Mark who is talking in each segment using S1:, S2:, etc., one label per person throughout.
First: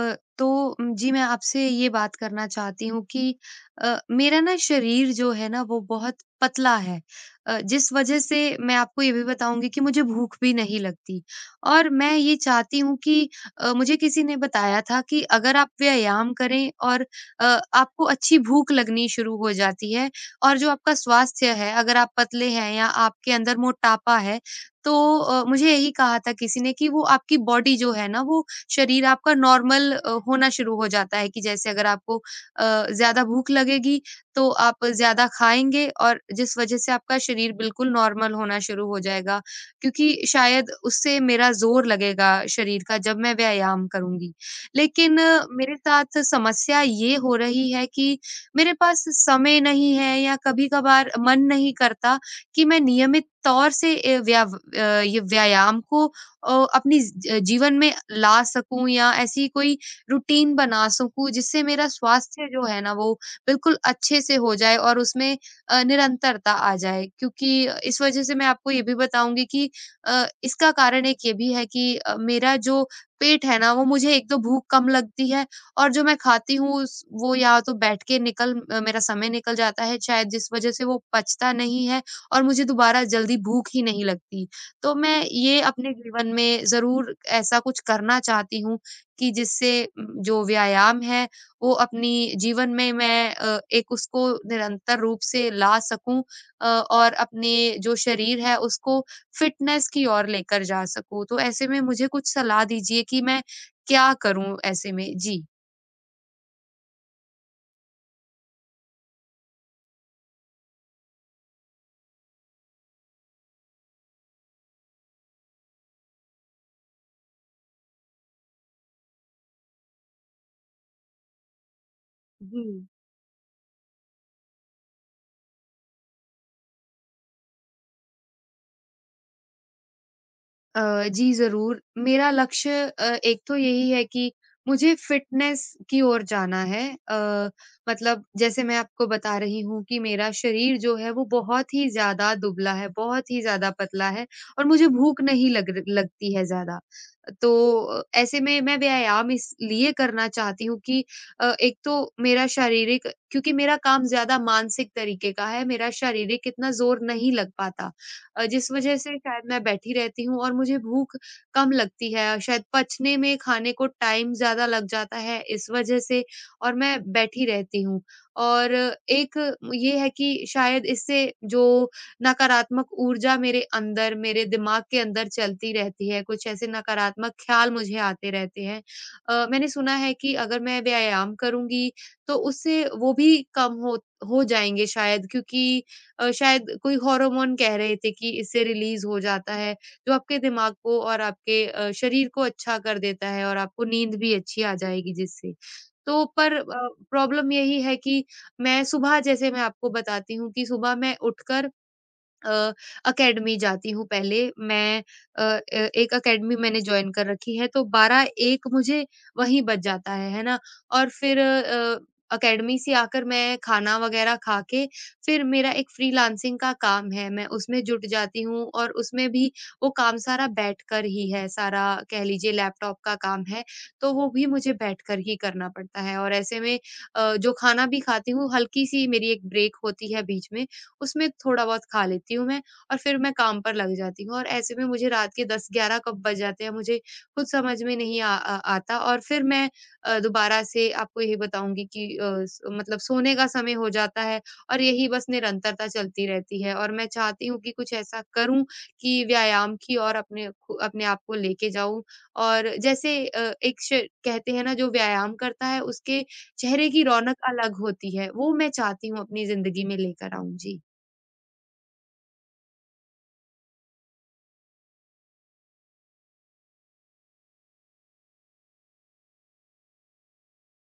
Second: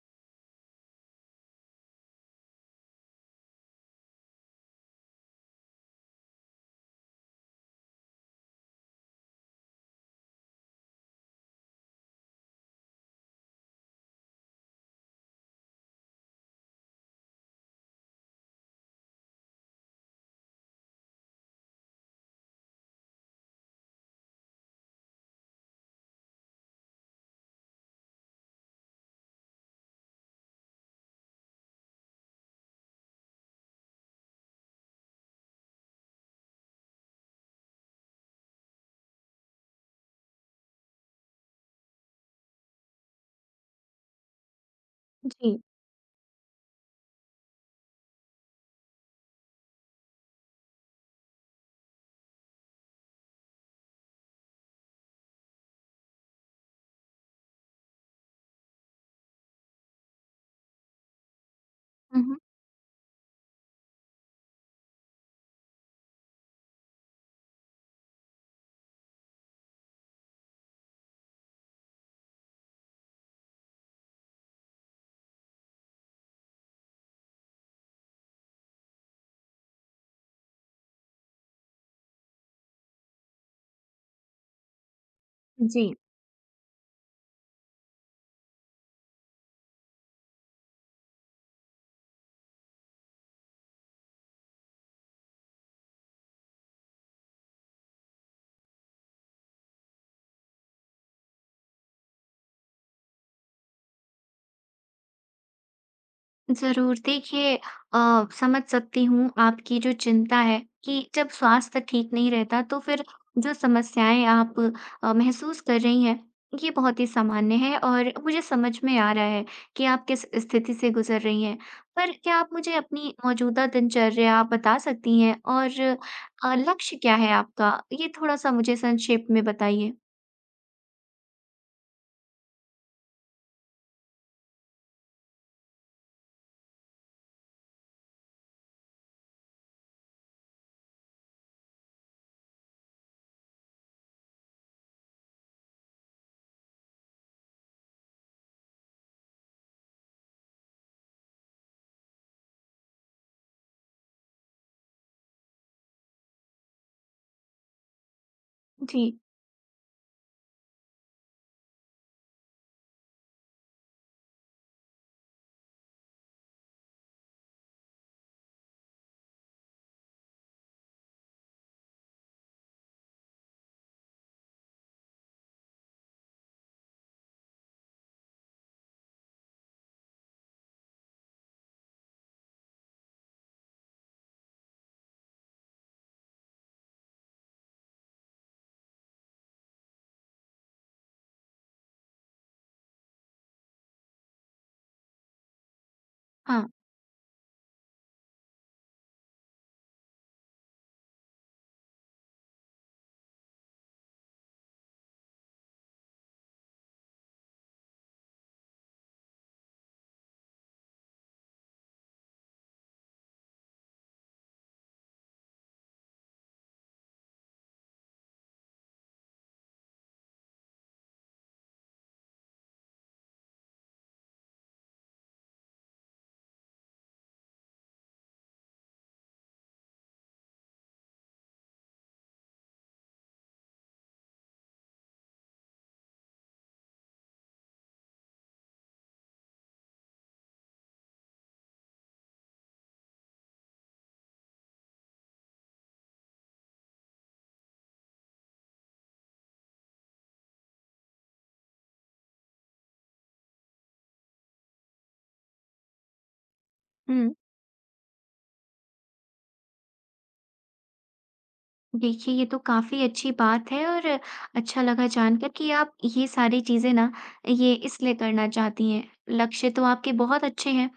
S1: तो जी मैं आपसे ये बात करना चाहती हूँ कि मेरा ना शरीर जो है ना वो बहुत पतला है। जिस वजह से मैं आपको ये भी बताऊँगी कि मुझे भूख भी नहीं लगती। और मैं ये चाहती हूँ कि मुझे किसी ने बताया था कि अगर आप व्यायाम करें और अ, आपको अच्छी भूख लगनी शुरू हो जाती है। और जो आपका स्वास्थ्य है अगर आप पतले हैं या आपके अंदर मोटापा है तो मुझे यही कहा था किसी ने कि वो आपकी बॉडी जो है ना वो शरीर आपका नॉर्मल होना शुरू हो जाता है कि जैसे अगर आपको अ, ज़्यादा भूख लगेगी, तो आप ज़्यादा खाएँगे और जिस वज़ह से आपका शरीर बिल्कुल नॉर्मल होना शुरू हो जाएगा, क्योंकि शायद उससे मेरा ज़ोर लगेगा शरीर का जब मैं व्यायाम करूँगी। लेकिन
S2: जी।
S1: मेरे साथ समस्या ये हो रही है कि मेरे पास समय नहीं है या कभी-कभार मन नहीं करता कि मैं नियमित तौर से ये व्यायाम को अपनी ज जीवन में ला सकूँ या ऐसी कोई रूटीन बना सकूँ जिससे मेरा
S2: हुँ, हुँ।
S1: स्वास्थ्य जो है ना वो बिल्कुल अच्छे से हो जाए और उसमें निरंतरता आ जाए। क्योंकि इस वज़ह से मैं आपको ये भी बताऊँगी कि इसका कारण एक ये भी है कि मेरा जो पेट है ना वो मुझे एक तो भूख कम लगती है। और जो मैं खाती हूँ उस वो या तो बैठ के मेरा समय निकल जाता है शायद जिस वज़ह से वो पचता नहीं है और मुझे दोबारा जल्दी भूख ही नहीं लगती। तो मैं ये अपने
S2: जी,
S1: जीवन में ज़रूर ऐसा कुछ करना चाहती हूँ कि जिससे जो व्यायाम है वो अपनी जीवन में मैं एक उसको निरंतर रूप से ला सकूँ। और अपने जो शरीर है उसको फ़िटनेस की ओर लेकर जा सकूँ। तो ऐसे में मुझे कुछ सलाह दीजिए कि मैं क्या करूँ ऐसे में? जी।
S2: ज़रूर देखिए। समझ सकती हूँ आपकी जो चिंता है कि जब स्वास्थ्य ठीक नहीं रहता तो फिर जो समस्याएँ आप महसूस कर रही हैं, ये बहुत ही सामान्य है और मुझे समझ में आ रहा है कि आप किस स्थिति से गुज़र रही हैं। पर क्या आप
S1: जी।
S2: मुझे अपनी मौजूदा दिनचर्या आप बता सकती हैं और लक्ष्य क्या है आपका? ये थोड़ा-सा मुझे संक्षेप में बताइए।
S1: अ, जी ज़रूर। मेरा लक्ष्य एक तो यही है कि मुझे फ़िटनेस की ओर जाना है। अ, मतलब जैसे मैं आपको बता रही हूँ कि मेरा शरीर जो है वो बहुत ही ज़्यादा दुबला है, बहुत ही ज़्यादा पतला है और मुझे भूख नहीं लग र लगती है ज़्यादा। तो ऐसे में मैं व्यायाम इसलिए करना चाहती हूँ कि एक तो मेरा शारीरिक क्योंकि मेरा काम ज़्यादा मानसिक तरीके का है, मेरा शारीरिक इतना ज़ोर नहीं लग पाता। जिस वजह से
S2: जी,
S1: शायद मैं बैठी रहती हूँ और मुझे भूख कम लगती है। शायद पचने में खाने को टाइम ज़्यादा लग जाता है इस वजह से और मैं बैठी रहती हूँ। और एक ये है कि शायद इससे जो नकारात्मक ऊर्जा मेरे अंदर, मेरे दिमाग के अंदर चलती रहती है, कुछ ऐसे नकारात्मक ख्याल मुझे आते रहते हैं। मैंने सुना है कि अगर मैं व्यायाम करूँगी तो उससे वो भी कम हो जाएँगे शायद क्योंकि शायद कोई हार्मोन कह रहे थे कि इससे रिलीज़ हो जाता है, जो आपके दिमाग को और आपके शरीर को अच्छा कर देता है और आपको नींद भी अच्छी आ जाएगी जिससे। तो पर
S2: हाँ।
S1: प्रॉब्लम यही है कि मैं सुबह जैसे मैं आपको बताती हूँ कि सुबह मैं उठकर अ, अकेडमी जाती हूँ पहले मैं अ, एक अकेडमी मैंने ज्वाइन कर रखी है तो 12 एक मुझे वहीं बज जाता है ना। और फिर अकेडमी से आकर मैं खाना वगैरह खा के फिर मेरा एक फ्रीलांसिंग का काम है मैं उसमें जुट जाती हूँ और उसमें भी वो काम सारा बैठकर ही है सारा कह लीजिए लैपटॉप का काम है तो वो भी मुझे बैठकर ही करना पड़ता है। और ऐसे में जो खाना भी खाती हूँ हल्की सी मेरी एक ब्रेक होती है बीच में उसमें थोड़ा बहुत खा लेती हूँ मैं। और फिर मैं काम पर लग जाती हूँ और ऐसे में मुझे रात के 10-11 कब बज जाते हैं मुझे खुद समझ में नहीं आ, आ, आता। और फिर मैं दोबारा से आपको यही बताऊंगी कि मतलब सोने का समय हो जाता है और यही बस निरंतरता चलती रहती है और मैं चाहती हूँ कि कुछ ऐसा करूं कि व्यायाम की और अपने अपने आप को लेके जाऊं। और जैसे एक कहते हैं ना जो व्यायाम करता है उसके चेहरे की
S2: हुँ।
S1: रौनक अलग होती है वो मैं चाहती हूँ अपनी जिंदगी में लेकर आऊं जी।
S2: देखिए, ये तो काफ़ी अच्छी बात है और अच्छा लगा जानकर कि आप ये सारी चीज़ें ना ये इसलिए करना चाहती हैं। लक्ष्य तो आपके बहुत अच्छे हैं,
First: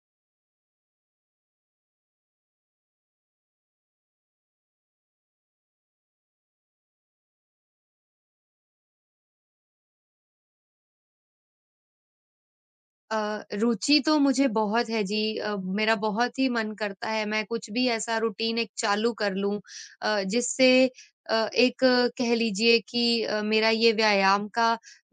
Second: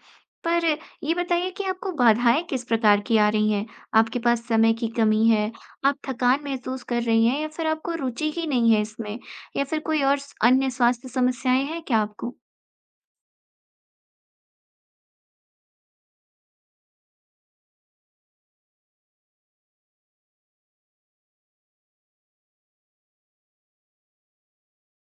S2: पर ये बताइए कि आपको बाधाएँ किस प्रकार की आ रही हैं? आपके पास समय की कमी है, आप थकान महसूस कर रही हैं या फिर आपको रुचि ही नहीं है इसमें या फिर कोई और स अन्य स्वास्थ्य समस्याएँ हैं क्या आपको?
S1: अ, रुचि तो मुझे बहुत है जी। मेरा बहुत ही मन करता है मैं कुछ भी ऐसा रूटीन एक चालू कर लूं जिससे एक कह लीजिए कि मेरा ये व्यायाम का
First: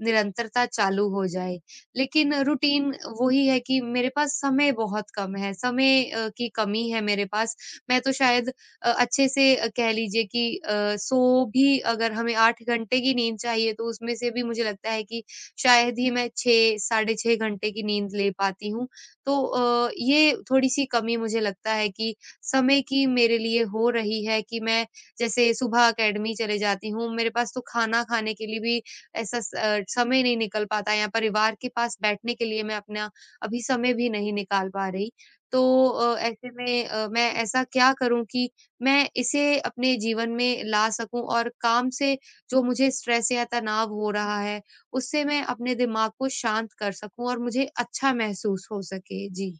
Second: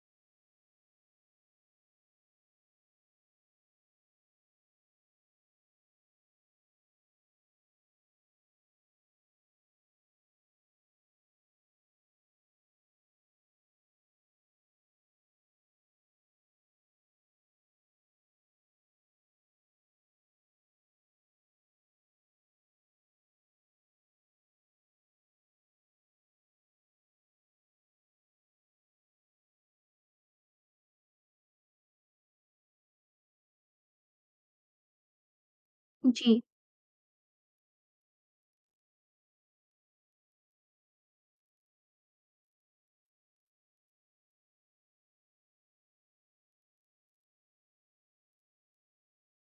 S1: निरंतरता चालू हो जाए। लेकिन रूटीन वही है कि मेरे पास समय बहुत कम है समय की कमी है मेरे पास। मैं तो शायद अच्छे से कह लीजिए कि सो भी अगर हमें 8 घंटे की नींद चाहिए तो उसमें से भी मुझे लगता है कि शायद ही मैं 6 साढ़े 6 घंटे की नींद ले पाती हूँ। तो ये थोड़ी-सी कमी मुझे लगता है कि समय की मेरे लिए हो रही है कि मैं जैसे सुबह अकेडमी चले जाती हूँ, मेरे पास तो खाना खाने के लिए भी ऐसा समय नहीं निकल पाता या परिवार के पास बैठने के लिए मैं अपना अभी समय भी नहीं निकाल पा रही। तो
S2: जी।
S1: ऐसे में मैं ऐसा क्या करूँ कि मैं इसे अपने जीवन में ला सकूँ और काम से जो मुझे स्ट्रेस या तनाव हो रहा है, उससे मैं अपने दिमाग को शांत कर सकूँ और मुझे अच्छा महसूस हो सके। जी।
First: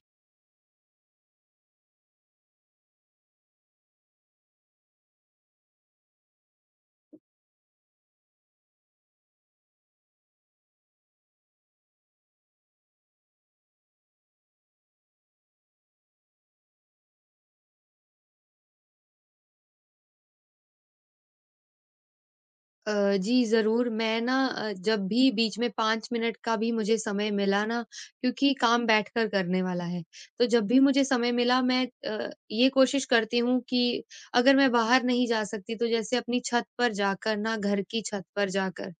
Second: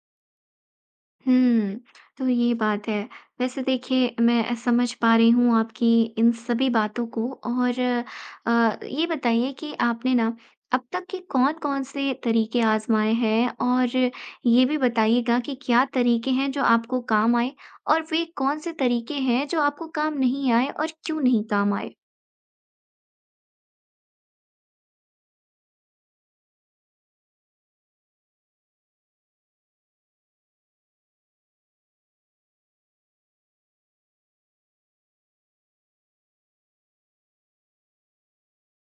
S2: हुँ, तो ये बात है। वैसे देखिए, मैं समझ पा रही हूँ आपकी इन सभी बातों को और ये बताइए कि आपने ना अब तक के कौन-कौन से तरीके आज़माए हैं? और ये भी बताइएगा कि क्या तरीके हैं जो आपको काम आए? और वे कौन से तरीके हैं जो आपको काम नहीं आए और क्यों नहीं काम आए?
S1: अ, जी ज़रूर, मैं ना जब भी बीच में 5 मिनट का भी मुझे समय मिला ना क्योंकि काम बैठकर करने वाला है, तो जब भी मुझे समय मिला मैं ये कोशिश करती हूँ कि अगर मैं बाहर नहीं जा सकती तो जैसे अपनी छत पर जाकर ना घर की छत पर जाकर,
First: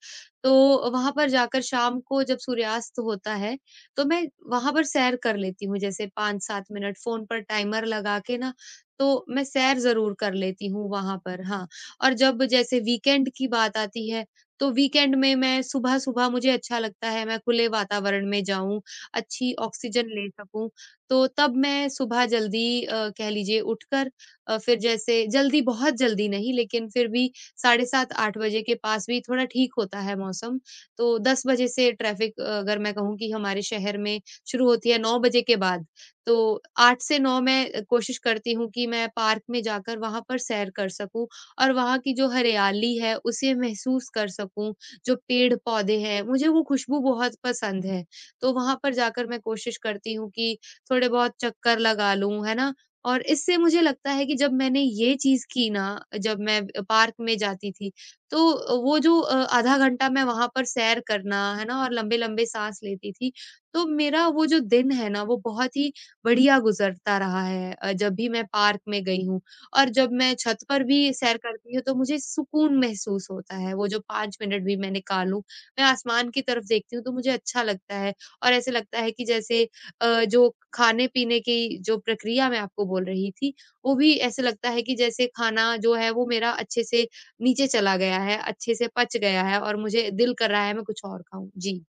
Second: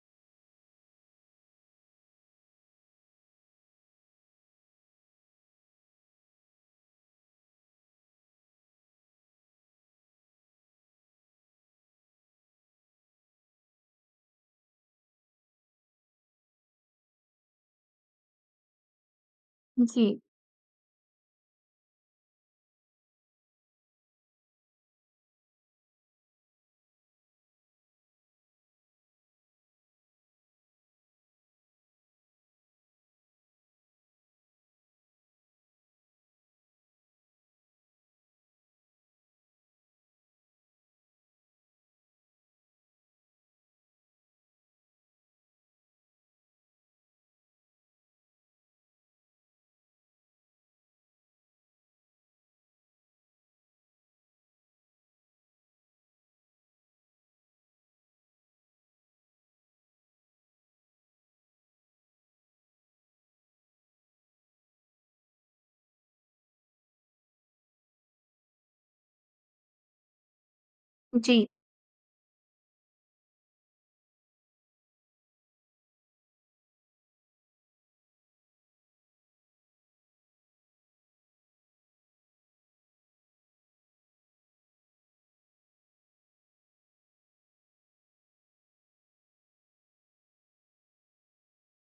S1: तो वहाँ पर जाकर शाम को जब सूर्यास्त होता है, तो मैं वहाँ पर सैर कर लेती हूँ जैसे 5-7 मिनट फ़ोन पर टाइमर लगा के ना, तो मैं सैर ज़रूर कर लेती हूँ वहाँ पर। हाँ। और जब जैसे वीकेंड की बात आती है, तो वीकेंड में मैं सुबह-सुबह मुझे अच्छा लगता है, मैं खुले वातावरण में जाऊँ, अच्छी
S2: जी।
S1: ऑक्सीजन ले सकूँ, तो तब मैं सुबह जल्दी कह लीजिए उठकर फिर जैसे जल्दी बहुत जल्दी नहीं, लेकिन फिर भी 7:30 8 बजे के पास भी थोड़ा ठीक होता है मौसम। तो 10 बजे से ट्रैफ़िक अगर मैं कहूँ कि हमारे शहर में शुरू होती है 9 बजे के बाद, तो 8 से 9 मैं कोशिश करती हूँ कि मैं पार्क में जाकर वहाँ पर सैर कर सकूँ और वहाँ की जो हरियाली है उसे महसूस कर सकूँ, जो पेड़-पौधे हैं, मुझे वो खुशबू बहुत पसंद है। तो वहाँ पर जाकर मैं कोशिश करती हूँ कि थोड़े बहुत चक्कर लगा लूँ, है ना? और इससे मुझे लगता है कि जब मैंने ये चीज़ की ना, जब मैं पार्क में जाती थी, तो वो जो आधा घंटा मैं वहाँ पर सैर करना, है ना? और लंबे-लंबे साँस लेती थी, तो मेरा वो जो दिन है ना, वो बहुत ही बढ़िया गुज़रता रहा है जब भी मैं पार्क में गई हूँ। और जब मैं छत पर भी सैर
S2: जी।
S1: करती हूँ, तो मुझे सुकून महसूस होता है, वो जो 5 मिनट भी मैं निकालूँ, मैं आसमान की तरफ देखती हूँ, तो मुझे अच्छा लगता है और ऐसे लगता है कि जैसे जो खाने-पीने की जो प्रक्रिया मैं आपको बोल रही थी, वो भी ऐसे लगता है कि जैसे खाना जो है, वो मेरा अच्छे से नीचे चला गया है, अच्छे से पच गया है और मुझे दिल कर रहा है, मैं कुछ और खाऊँ। जी।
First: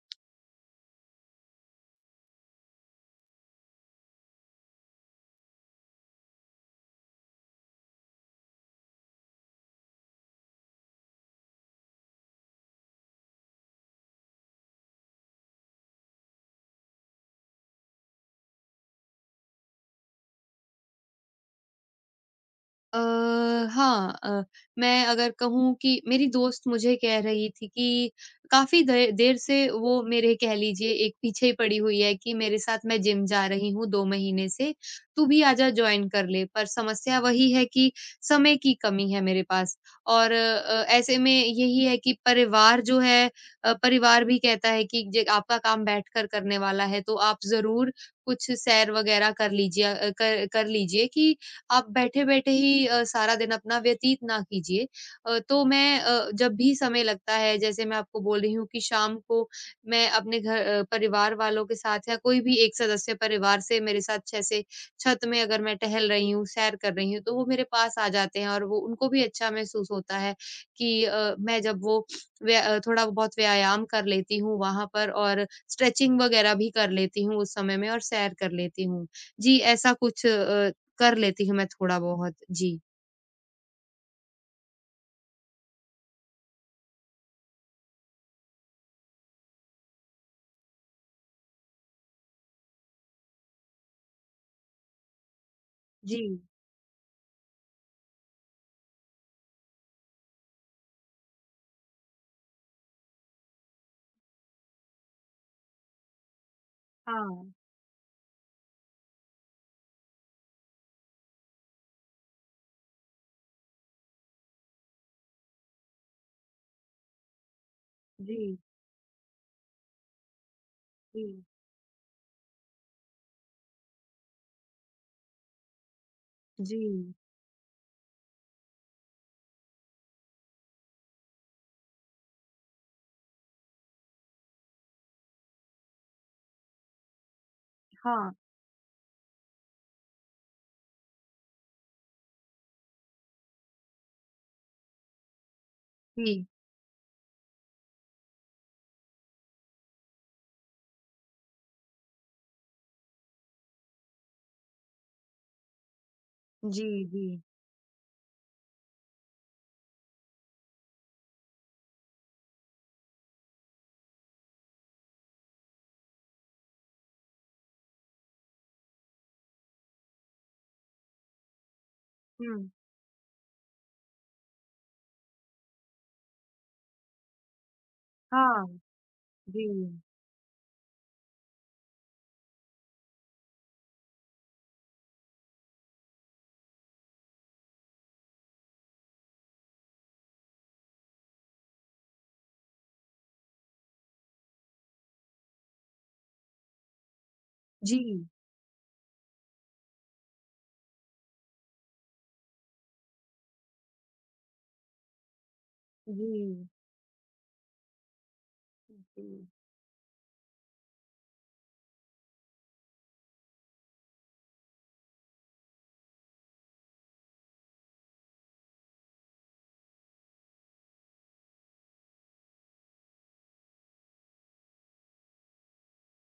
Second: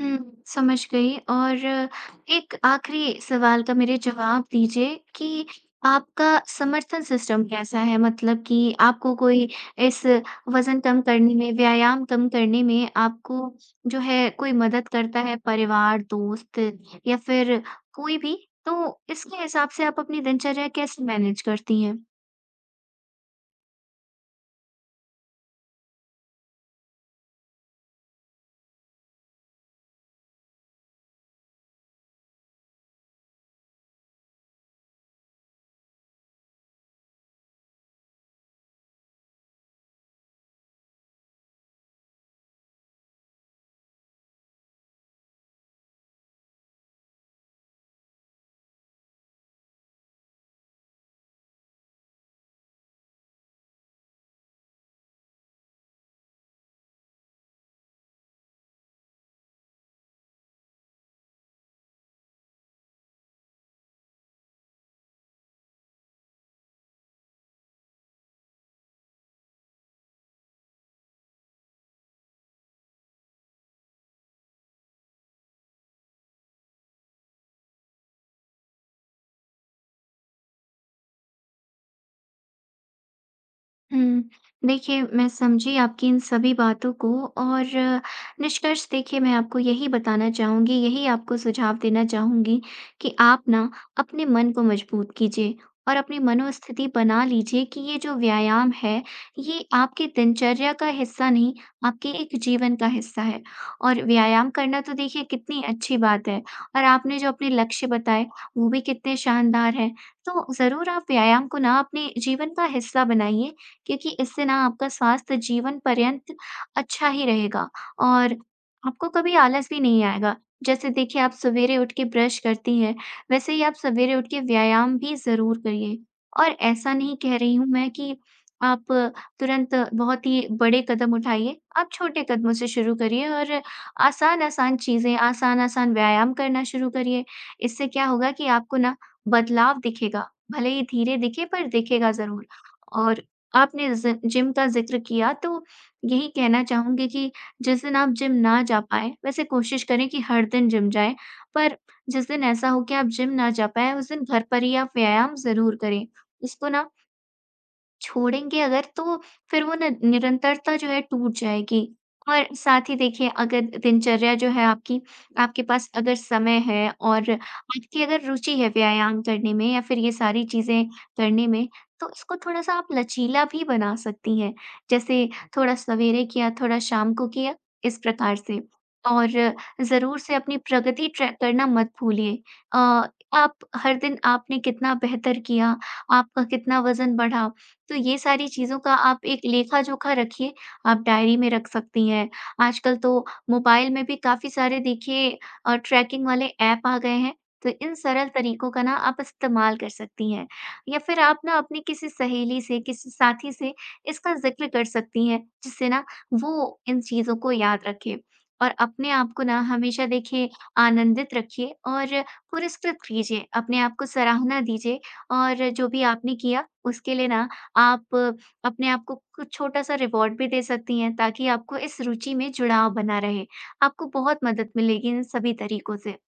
S2: हुँ, समझ गई और एक आखिरी सवाल का मेरे जवाब दीजिए कि आपका समर्थन सिस्टम कैसा है? मतलब कि आपको कोई इस वज़न कम करने में, व्यायाम कम करने में आपको जो है कोई मदद करता है परिवार, दोस्त या फिर कोई भी? तो इसके हिसाब से आप अपनी दिनचर्या कैसे मैनेज करती हैं?
S1: अ, हाँ, मैं अगर कहूँ कि मेरी दोस्त मुझे कह रही थी कि काफ़ी दे देर से वो मेरे कह लीजिए एक पीछे ही पड़ी हुई है कि मेरे साथ मैं जिम जा रही हूँ 2 महीने से, तू भी आजा जॉइन कर ले। पर समस्या वही है कि समय की कमी है मेरे पास और ऐसे में यही है कि परिवार जो है परिवार भी कहता है कि ज आपका काम बैठकर करने वाला है तो आप ज़रूर कुछ सैर वग़ैरह कर लीजिए कर कर लीजिए कि आप बैठे-बैठे ही सारा दिन अपना व्यतीत ना कीजिए। तो मैं जब भी समय लगता है जैसे मैं आपको बोल रही हूँ कि शाम को मैं अपने घर परिवार वालों के साथ या कोई भी एक सदस्य परिवार से मेरे साथ जैसे छत में अगर मैं टहल रही हूँ, सैर कर रही हूँ, तो वो मेरे पास आ जाते हैं और वो उनको भी अच्छा महसूस होता है कि मैं जब वो थोड़ा बहुत व्यायाम कर लेती हूँ वहाँ पर और स्ट्रेचिंग वगैरह भी कर लेती हूँ उस समय में और सैर कर लेती हूँ। जी, ऐसा कुछ कर लेती हूँ मैं थोड़ा बहुत। जी।
S2: हुँ। देखिए, मैं समझी आपकी इन सभी बातों को और निष्कर्ष देखिए मैं आपको यही बताना चाहूँगी, यही आपको सुझाव देना चाहूँगी कि आप ना अपने मन को मजबूत कीजिए और अपनी
S1: जी,
S2: मनोस्थिति बना लीजिए कि ये जो व्यायाम है, ये आपकी दिनचर्या का हिस्सा नहीं, आपके एक जीवन का हिस्सा है। और व्यायाम करना तो देखिए कितनी अच्छी बात है और आपने जो अपने
S1: हाँ,
S2: लक्ष्य बताए, वो भी कितने शानदार हैं। तो ज़रूर आप व्यायाम को ना अपने जीवन का हिस्सा बनाइए क्योंकि इससे ना आपका स्वास्थ्य जीवन पर्यंत अच्छा ही रहेगा और
S1: जी,
S2: आपको कभी आलस भी नहीं आएगा। जैसे देखिए आप
S1: जी,
S2: सवेरे उठ के ब्रश करती हैं, वैसे ही आप सवेरे उठ के व्यायाम भी ज़रूर करिए। और ऐसा
S1: जी,
S2: नहीं कह रही हूँ मैं कि आप तुरंत बहुत ही बड़े कदम उठाइए, आप छोटे कदमों से शुरू करिए और आसान-आसान चीज़ें, आसान-आसान व्यायाम करना शुरू करिए। इससे क्या
S1: हाँ,
S2: होगा कि आपको ना बदलाव दिखेगा, भले ही धीरे दिखे पर दिखेगा ज़रूर। और आपने ज़ि जिम का ज़िक्र किया तो यही
S1: जी,
S2: कहना चाहूँगी कि जिस दिन आप जिम ना जा पाएँ, वैसे कोशिश करें कि हर दिन जिम जाएँ। पर जिस दिन ऐसा हो कि आप जिम ना जा पाएँ, उस दिन घर पर ही आप व्यायाम ज़रूर करें। इसको
S1: जी,
S2: ना
S1: जी,
S2: छोड़ेंगे अगर तो फिर वो न निरंतरता जो है टूट जाएगी। और साथ ही देखिए अगर दिनचर्या जो है आपकी आपके पास अगर समय है और आपकी अगर रुचि है व्यायाम करने में या फिर ये सारी चीज़ें करने में, तो इसको
S1: हुँ,
S2: थोड़ा-सा आप लचीला भी बना सकती हैं। जैसे थोड़ा सवेरे किया, थोड़ा शाम को किया, इस प्रकार से।
S1: हाँ,
S2: और
S1: जी,
S2: ज़रूर से अपनी प्रगति ट्रैक करना मत भूलिए। अ, आप हर दिन आपने कितना बेहतर किया, आपका कितना वज़न बढ़ा तो ये सारी चीज़ों का आप एक लेखा-जोखा रखिए, आप डायरी में रख सकती हैं। आजकल तो मोबाइल में भी काफ़ी सारे देखिए ट्रैकिंग वाले ऐप आ गए हैं, तो इन
S1: जी,
S2: सरल तरीकों का ना आप इस्तेमाल कर सकती हैं। या फिर आप ना अपनी किसी सहेली से, किसी साथी से इसका ज़िक्र कर सकती हैं, जिससे ना
S1: जी, जी।
S2: वो इन चीज़ों को याद रखे। और अपने आप को ना हमेशा देखिए आनंदित रखिए और पुरस्कृत कीजिए, अपने आप को सराहना दीजिए और जो भी आपने किया, उसके लिए ना आप अपने आप को कुछ छोटा-सा रिवॉर्ड भी दे सकती हैं ताकि आपको इस रुचि में जुड़ाव बना रहे। आपको बहुत मदद मिलेगी इन सभी तरीकों से।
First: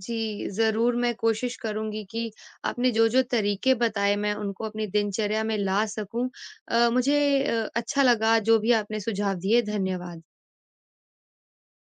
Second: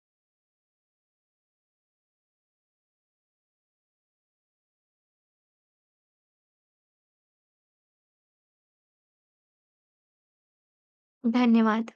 S1: जी, ज़रूर मैं कोशिश करूँगी कि आपने जो-जो तरीके बताए मैं उनको अपनी दिनचर्या में ला सकूँ। मुझे अच्छा लगा जो भी आपने सुझाव दिए, धन्यवाद।
S2: धन्यवाद।